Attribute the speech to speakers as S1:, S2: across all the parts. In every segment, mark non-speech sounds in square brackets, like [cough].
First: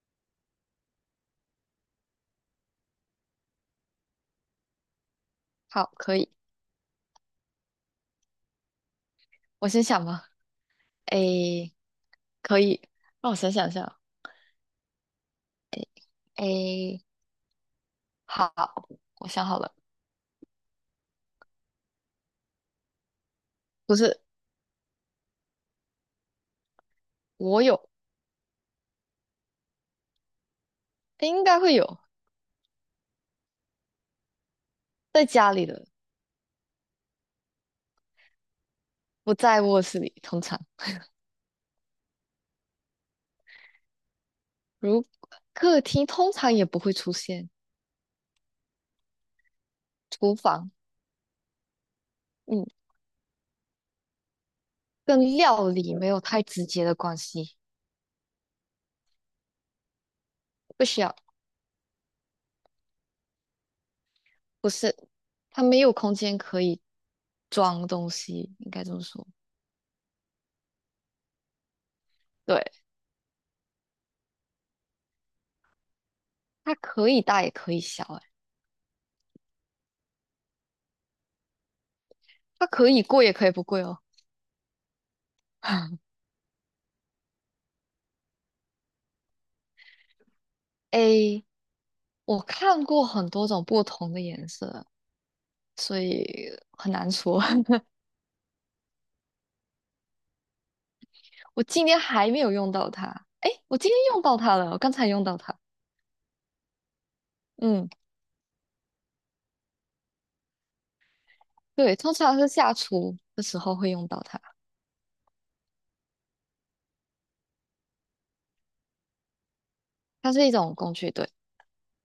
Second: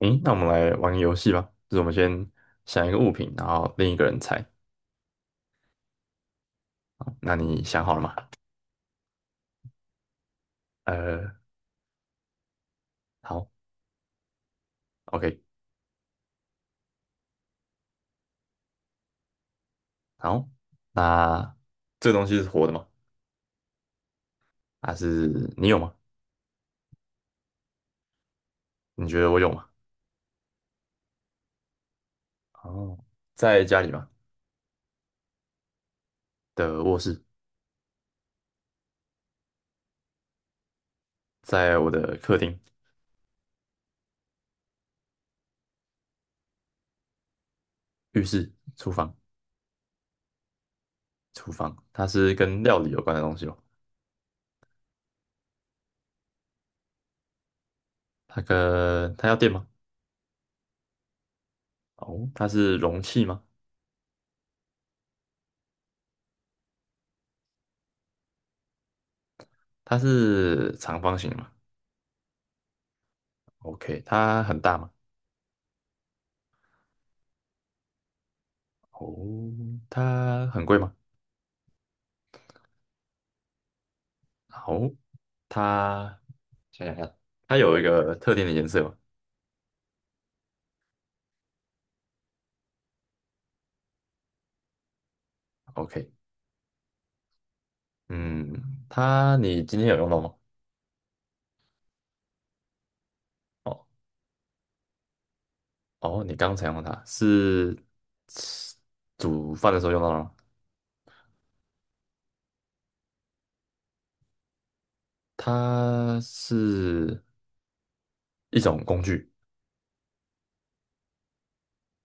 S1: 嗯，那我们来玩个游戏吧，就是我们先想一个物品，然后另一个人猜。
S2: 好，可以。
S1: 好那你想好了吗？
S2: 我先想吧。
S1: 呃，
S2: 诶，可以。让我
S1: 好
S2: 想一下。
S1: ，OK，
S2: 诶，好，我想好了。
S1: 好。那这个东西是活的吗？
S2: 不是，
S1: 还是你有吗？
S2: 我有，
S1: 你觉得我有吗？
S2: 应该会有，
S1: 哦，在家里吗？
S2: 在家里的，
S1: 的卧室，
S2: 不在卧室里，通常。
S1: 在我的客厅、
S2: 如客厅通常也不会出现，
S1: 浴室、厨房、
S2: 厨房，
S1: 厨房。它是跟
S2: 嗯，
S1: 料理有关的东西吗？
S2: 跟料理没有太直接的关系。
S1: 它要电吗？
S2: 不需要，
S1: 哦，它是容器吗？
S2: 不是，它没有空间可以装东西，应该这么说。
S1: 它是长方形的吗
S2: 对，
S1: ？OK，它很大吗？
S2: 它可以大也可以小，诶，
S1: 哦，它很贵吗？
S2: 它可以贵也可以不贵哦。
S1: 哦，
S2: [laughs]
S1: 它想想看，它有一个特定的颜色吗
S2: A 我看过很多种不同的颜色，所
S1: ？OK，
S2: 以很难说。[laughs]
S1: 嗯，你今天有用到吗？
S2: 我今天还没有用到它，诶，我
S1: 哦
S2: 今天用到它了，我刚才用到它。
S1: 哦，你刚才用到它是
S2: 嗯，
S1: 吃煮饭的时候用到的吗？
S2: 对，通常是下厨的时候会用到它，
S1: 它是一种工具，
S2: 它是一种工具。对，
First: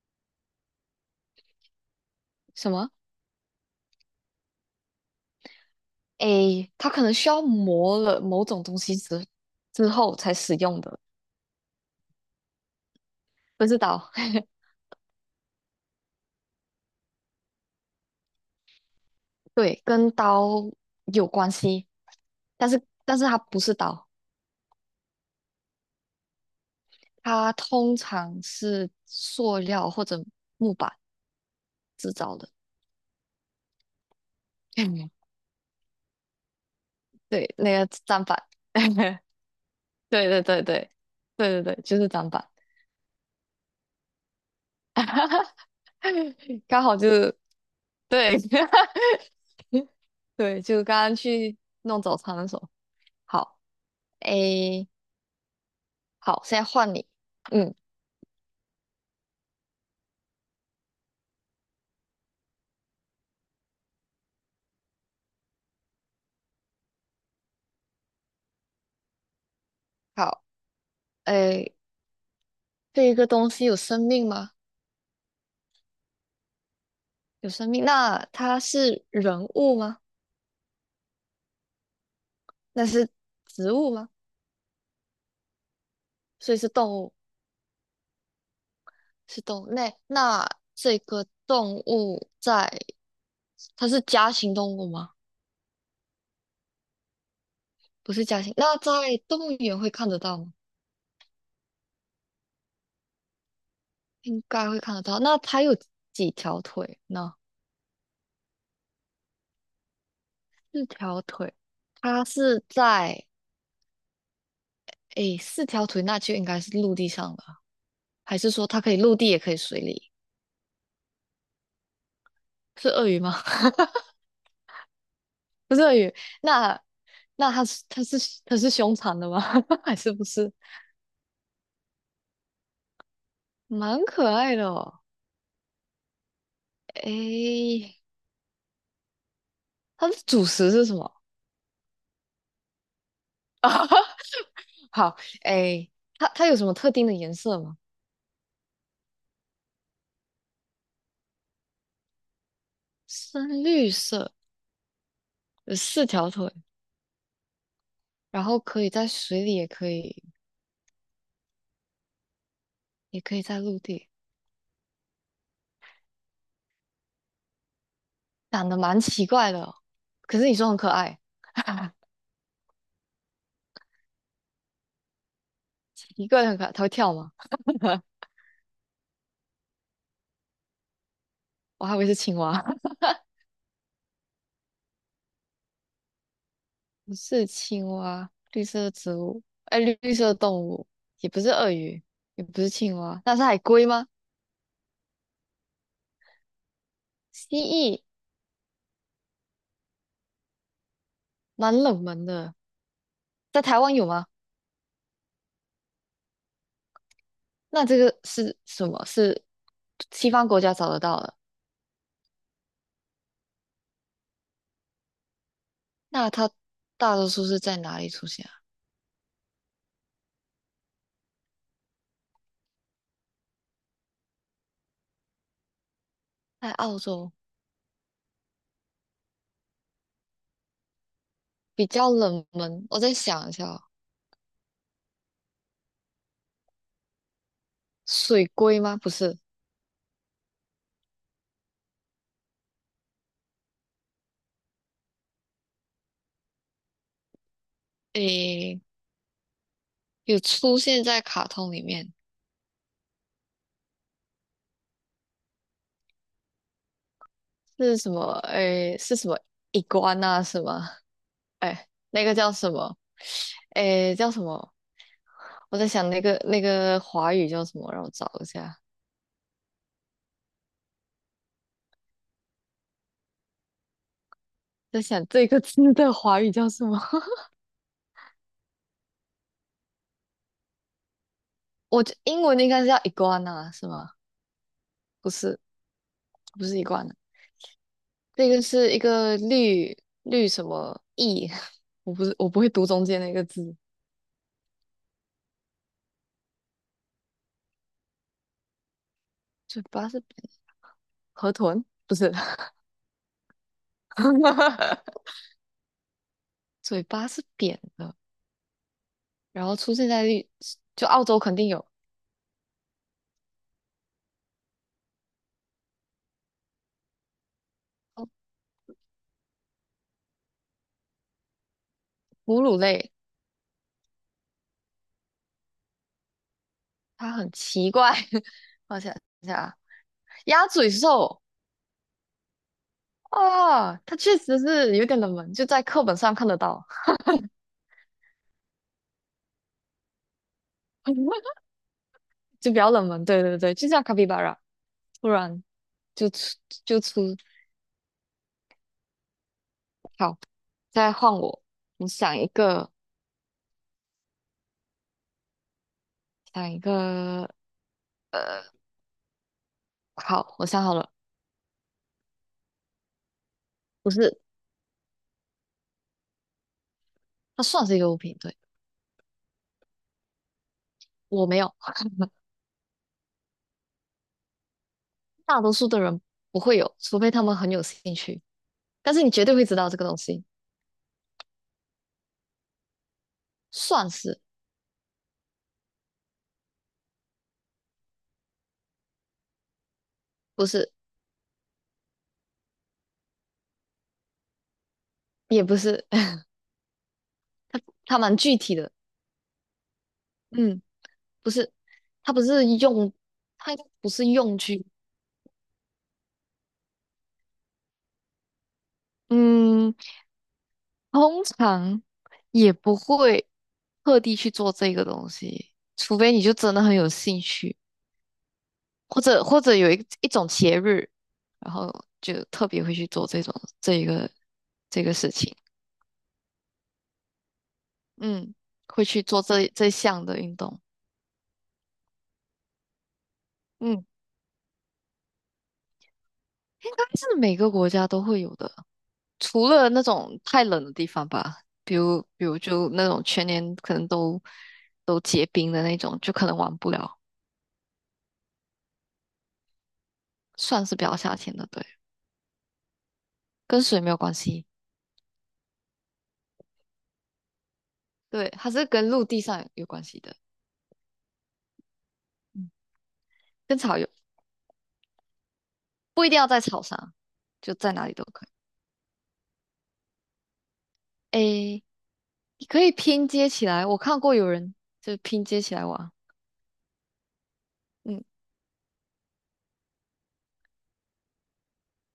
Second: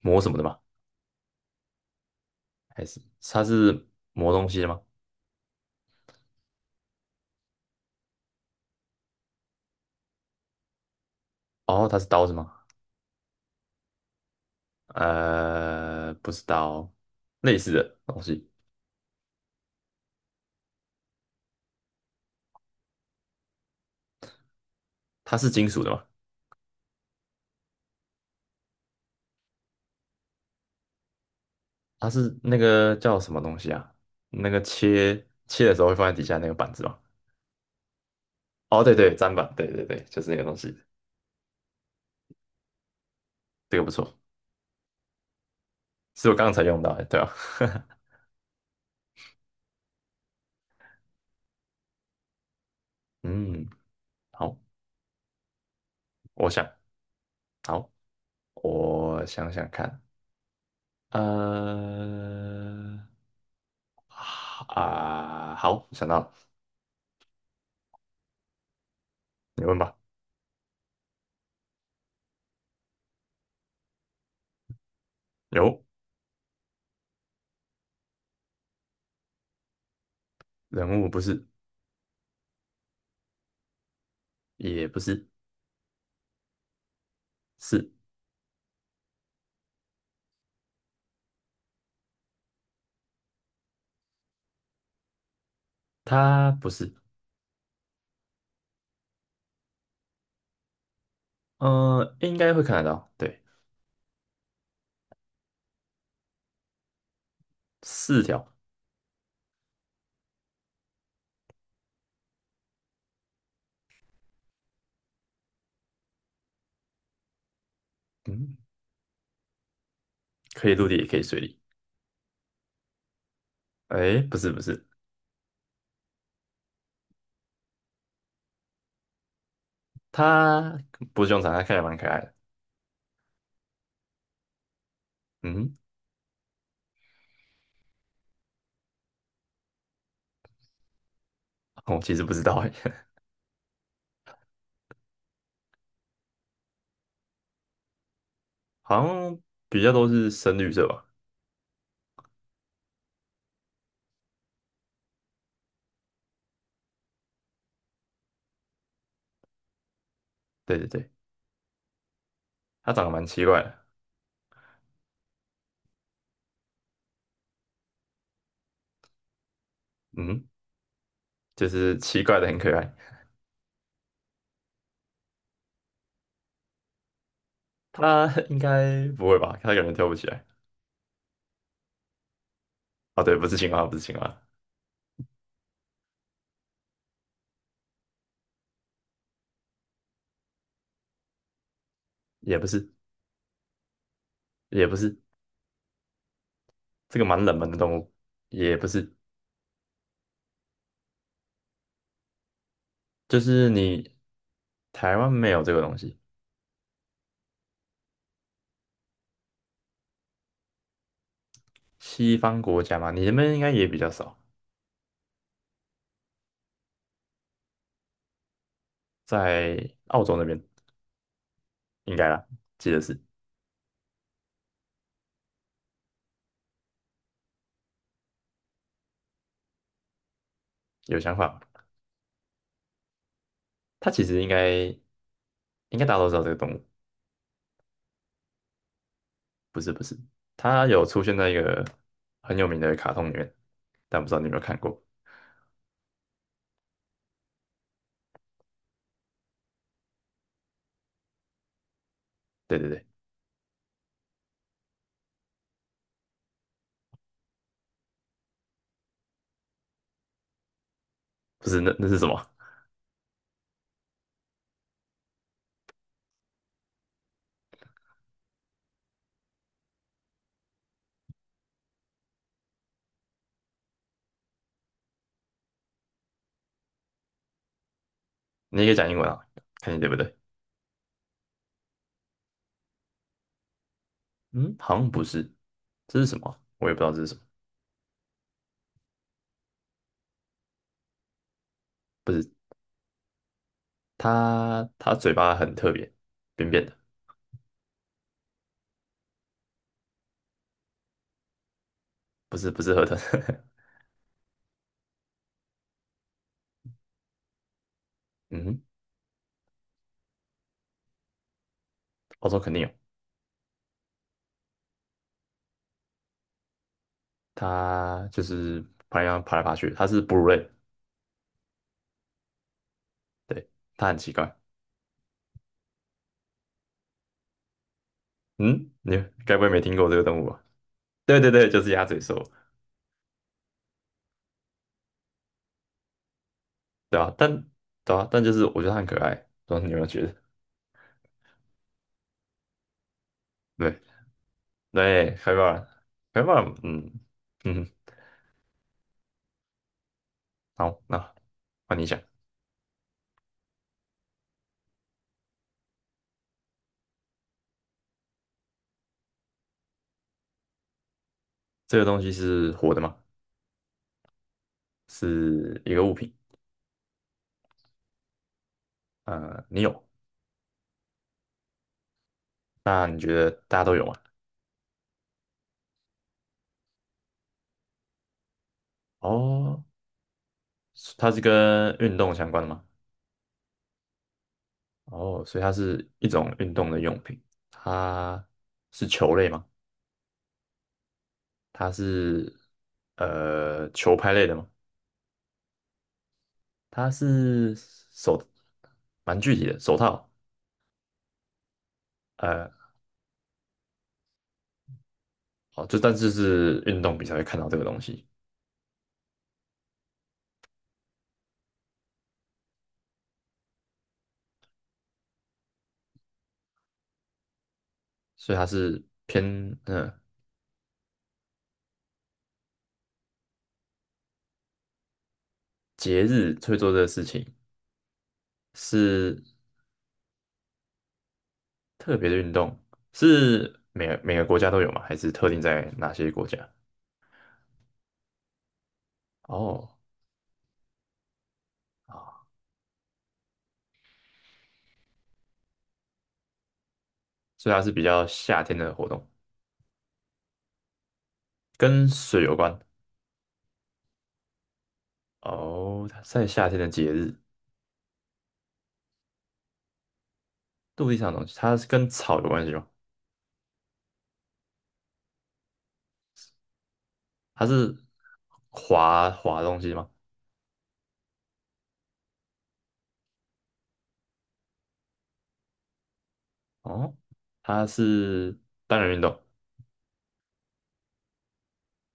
S1: 磨什么的吗？
S2: 什
S1: 还
S2: 么？
S1: 是它是磨东西的吗？
S2: 诶，它可能需要磨了某种东西之后才使用的，
S1: 哦，它是刀子吗？
S2: 不是刀。[laughs]
S1: 不是刀，类似的东西，
S2: 对，跟刀有关系，但是它不是刀，
S1: 它是金属的吗？
S2: 它通常是塑料或者木板
S1: 它
S2: 制造
S1: 是
S2: 的。
S1: 那个叫什么东西啊？那个
S2: [laughs]
S1: 切的时候会放在底下那个板子吗？
S2: 对，那个砧板，
S1: 哦，对
S2: [laughs]
S1: 对，
S2: 对
S1: 砧板，对对对，就
S2: 对
S1: 是那
S2: 对
S1: 个东
S2: 对
S1: 西，
S2: 对对对，就是砧板，
S1: 这个不错，是我刚才
S2: [laughs]
S1: 用
S2: 刚
S1: 到
S2: 好
S1: 的，
S2: 就
S1: 对啊，
S2: 是对。 [laughs] 对，就刚刚去弄早餐的时候，
S1: [laughs]
S2: 好，
S1: 嗯，好，
S2: 诶，好，
S1: 我
S2: 现在
S1: 想，
S2: 换你，嗯，
S1: 好，我想想看，呃，啊，好，想到了，你问吧。
S2: 好，诶，这一个东西有生命吗？
S1: 有
S2: 有生命，那它是人物吗？
S1: 人物不是，
S2: 那是植物吗？
S1: 也不是，
S2: 所以是动物。
S1: 是
S2: 是动物类。那这个动物在，它是家禽动物吗？
S1: 它不是，
S2: 不是家禽。那在动物园会看得到吗？
S1: 应该会看得到，对，
S2: 应该会看得到。那它有几条腿呢？
S1: 四条，
S2: 四条腿。它是在，诶，四条腿那就应该是陆地上了，还是
S1: 嗯，
S2: 说它可以陆地也可以水里？
S1: 可以陆地也可以水里，
S2: 是鳄鱼吗？[laughs]
S1: 哎，不是不是，
S2: 不是鳄鱼。那那它是凶残的吗？[laughs] 还是不是？
S1: 它不是凶残，它看起来蛮可爱的。
S2: 蛮可爱的哦。
S1: 嗯，
S2: 诶，它的主食是什么？[laughs]
S1: 我其实不知道哎，[laughs]
S2: 好，哎，它它有什么特定的颜色吗？
S1: 好像比较都是深绿色吧。
S2: 深绿色，有四条腿，然后可以在水里，也可以，
S1: 对对对，它长得
S2: 也
S1: 蛮
S2: 可以
S1: 奇
S2: 在
S1: 怪
S2: 陆
S1: 的。
S2: 地，长得蛮奇怪的哦，可是
S1: 嗯，
S2: 你说很可爱。
S1: 就是
S2: [laughs]
S1: 奇怪的很可爱。
S2: 奇怪的很可爱，它会跳吗？[laughs]
S1: 它 [laughs] 应该不会吧？它可能跳不起来。
S2: 我还以为是青蛙，
S1: 哦，对，不是青蛙，不是青蛙，
S2: [laughs] 不是青蛙，绿色的植物，哎，绿绿色的动物，也不是鳄鱼，也
S1: 也
S2: 不
S1: 不
S2: 是
S1: 是，
S2: 青蛙，那是海龟吗？
S1: 也不是，这个蛮
S2: 蜥
S1: 冷门的动
S2: 蜴，
S1: 物，也不是，
S2: 蛮冷门的，
S1: 就
S2: 在
S1: 是
S2: 台湾有
S1: 你
S2: 吗？
S1: 台湾没有这个东西，
S2: 那这个是什么？是西方国家找得到的？
S1: 西方国家嘛，你那边应该也比较少，
S2: 那它大多数是在哪里出现啊？
S1: 在澳洲那边应该啦，记得是
S2: 在澳洲，
S1: 有想法吧
S2: 比较冷门。我再想一下哦，
S1: 它其实应该大家都知道这个动物，
S2: 水龟吗？不是，
S1: 不是不是，它有出现在一个很有名的卡通里面，但不知道你有没有看过？
S2: 诶，有出现在卡通里面，
S1: 对对对，
S2: 是什么？诶，是什么？AN 啊？是吗？
S1: 不
S2: 诶，
S1: 是那是
S2: 那
S1: 什
S2: 个
S1: 么？
S2: 叫什么？诶，叫什么？我在想那个华语叫什么？让我找一下。在想这个字的华语叫什么？[laughs]
S1: 你也可以讲英文啊，看你对不对？
S2: 我觉英文应该是叫 iguana 是吗？
S1: 嗯，好像不
S2: 不
S1: 是，
S2: 是，
S1: 这是什么啊？
S2: 不是一
S1: 我也不知
S2: 罐
S1: 道
S2: 的，
S1: 这是什么，
S2: 这个是一个绿什么意，[laughs] 我不
S1: 不
S2: 是我
S1: 是
S2: 不会读中间那个字，
S1: 它嘴巴很特别，扁扁的，
S2: 嘴巴是扁的河豚，不是，
S1: 不是不是河豚，
S2: [laughs] 嘴巴是扁的，
S1: [laughs] 嗯哼，
S2: 然后出现在绿，就澳洲肯定有
S1: 欧洲肯定有，它就
S2: 哦，
S1: 是爬来爬去，它是哺乳类，
S2: 哺乳类，
S1: 对，它很奇怪，
S2: 它很奇怪，[laughs]
S1: 嗯，
S2: 我
S1: 你
S2: 想一
S1: 该
S2: 下
S1: 不会
S2: 啊，
S1: 没听过这个动物吧？
S2: 鸭嘴
S1: 对
S2: 兽
S1: 对对，就是鸭嘴兽。
S2: 啊，它确实是有点冷门，就在课本上看得到，
S1: 对啊，但对啊，但就是我觉得他很可爱，不知道你有没有觉得？[laughs]
S2: [laughs] 就比较冷门，对对对，就
S1: 对
S2: 像卡皮巴拉，突
S1: 对，开
S2: 然
S1: 挂了，
S2: 就
S1: 开
S2: 出
S1: 挂了，
S2: 就
S1: 嗯
S2: 出，
S1: 嗯，
S2: 好。
S1: 好，
S2: 再换
S1: 那
S2: 我，
S1: 换你
S2: 你
S1: 讲，
S2: 想一个，想一个，呃，好，我想好了，
S1: 这个东西是活的吗？
S2: 不是，
S1: 是一个物品，
S2: 它算是一个物品，对，
S1: 你有，
S2: 我没有，[laughs]
S1: 那你觉得大家都有吗？
S2: 大多数的人不会有，除非他们很有兴趣，但是你绝对会知
S1: 哦，
S2: 道这个东西，
S1: 它是跟运动相关的吗？
S2: 算是，
S1: 哦，所以它是一种运动的用品，它是球类吗？
S2: 不是，
S1: 它是球拍类的吗？
S2: 也不是，[laughs]
S1: 它是
S2: 它它蛮
S1: 手，
S2: 具体的，
S1: 蛮具体的手套。
S2: 嗯，不是，它不是
S1: 呃，
S2: 用，它不是用具，
S1: 好，就但是是运动比才会看到这个东西，
S2: 嗯，通常也不会特地去做这个东西，除非你就真的很有兴趣。
S1: 所以它是
S2: 或
S1: 偏
S2: 者或者有
S1: 嗯、
S2: 一
S1: 呃
S2: 一种节日，然后就特别会去做这种这一个这个事情，
S1: 节日会做这个事情，
S2: 嗯，会去做
S1: 是
S2: 这项的运动，
S1: 特别的运动，是
S2: 嗯，
S1: 每个国家都有吗？还是特定在哪些国家？
S2: 应该是每个国家都会有的，除了
S1: 哦，
S2: 那种太冷的地方吧，比如比
S1: 啊，
S2: 如就那种全年可能都都结冰的那种，就可能玩不了，
S1: 所以它是比较夏天的活动，
S2: 算是比较夏天的，对，
S1: 跟水有关。
S2: 跟水没有关系，
S1: 哦，它在夏天的节日，
S2: 对，它是跟陆地上有关系的，
S1: 陆地上的东西，它是跟草有关
S2: 嗯，
S1: 系吗？
S2: 跟草有，不一定要在草上，
S1: 它
S2: 就在
S1: 是
S2: 哪里都可以，
S1: 滑滑东西吗？
S2: 诶。你可以拼接起来，我看过有人就拼接起来玩。
S1: 哦，它
S2: 嗯，
S1: 是单人运动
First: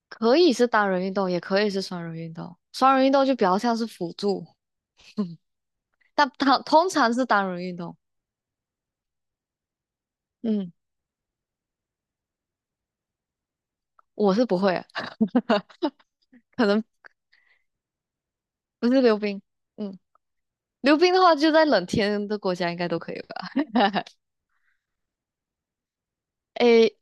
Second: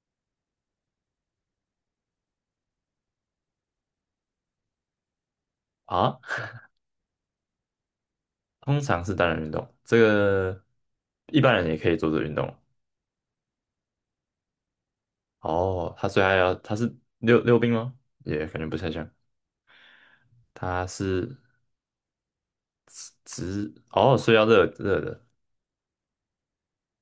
S2: 可以是单人运动，也可以是双人运动。双人运动就比较像是辅助，[laughs]
S1: 啊？
S2: 但它通常是单人运动。
S1: 通常是单人运动，这个
S2: 嗯，
S1: 一般人也可以做做个运动。
S2: 我是不会啊，
S1: 哦，他虽然要
S2: [laughs] 可
S1: 他
S2: 能
S1: 是溜溜冰吗？也感觉不
S2: 不
S1: 太
S2: 是
S1: 像，
S2: 溜冰。嗯，
S1: 他
S2: 溜冰的话，
S1: 是
S2: 就在冷天的国家应该都可以吧？
S1: 直哦，所以要热热的
S2: 诶，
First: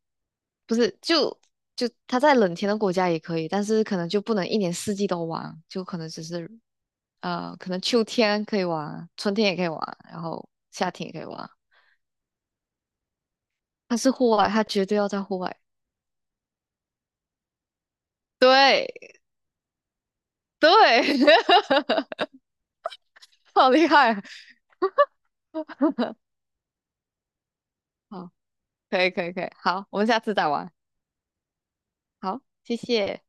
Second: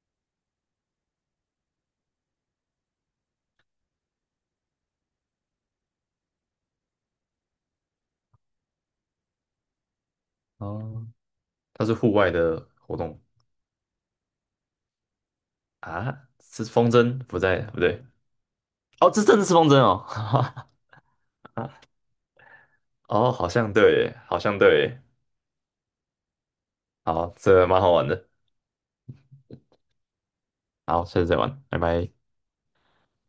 S2: 不是，就就它在冷天的国家也可以，但是可能就不能一年四季都玩，就可能只是呃，可能秋天可以玩，春天也可以玩，然后夏
S1: 哦，
S2: 天也可以玩。
S1: 他是户外的活动
S2: 它是户外，它绝对要在户外。
S1: 啊，是风筝不在不对哦，
S2: 对
S1: 这真的是风筝哦，
S2: 对，[laughs]
S1: [laughs] 哦，好
S2: 好
S1: 像
S2: 厉
S1: 对耶，
S2: 害！
S1: 好像对耶，好，这蛮好玩的，
S2: 好，可以可以可以，好，我们下次再玩。
S1: 好，下次再玩，拜拜。
S2: 好，谢谢。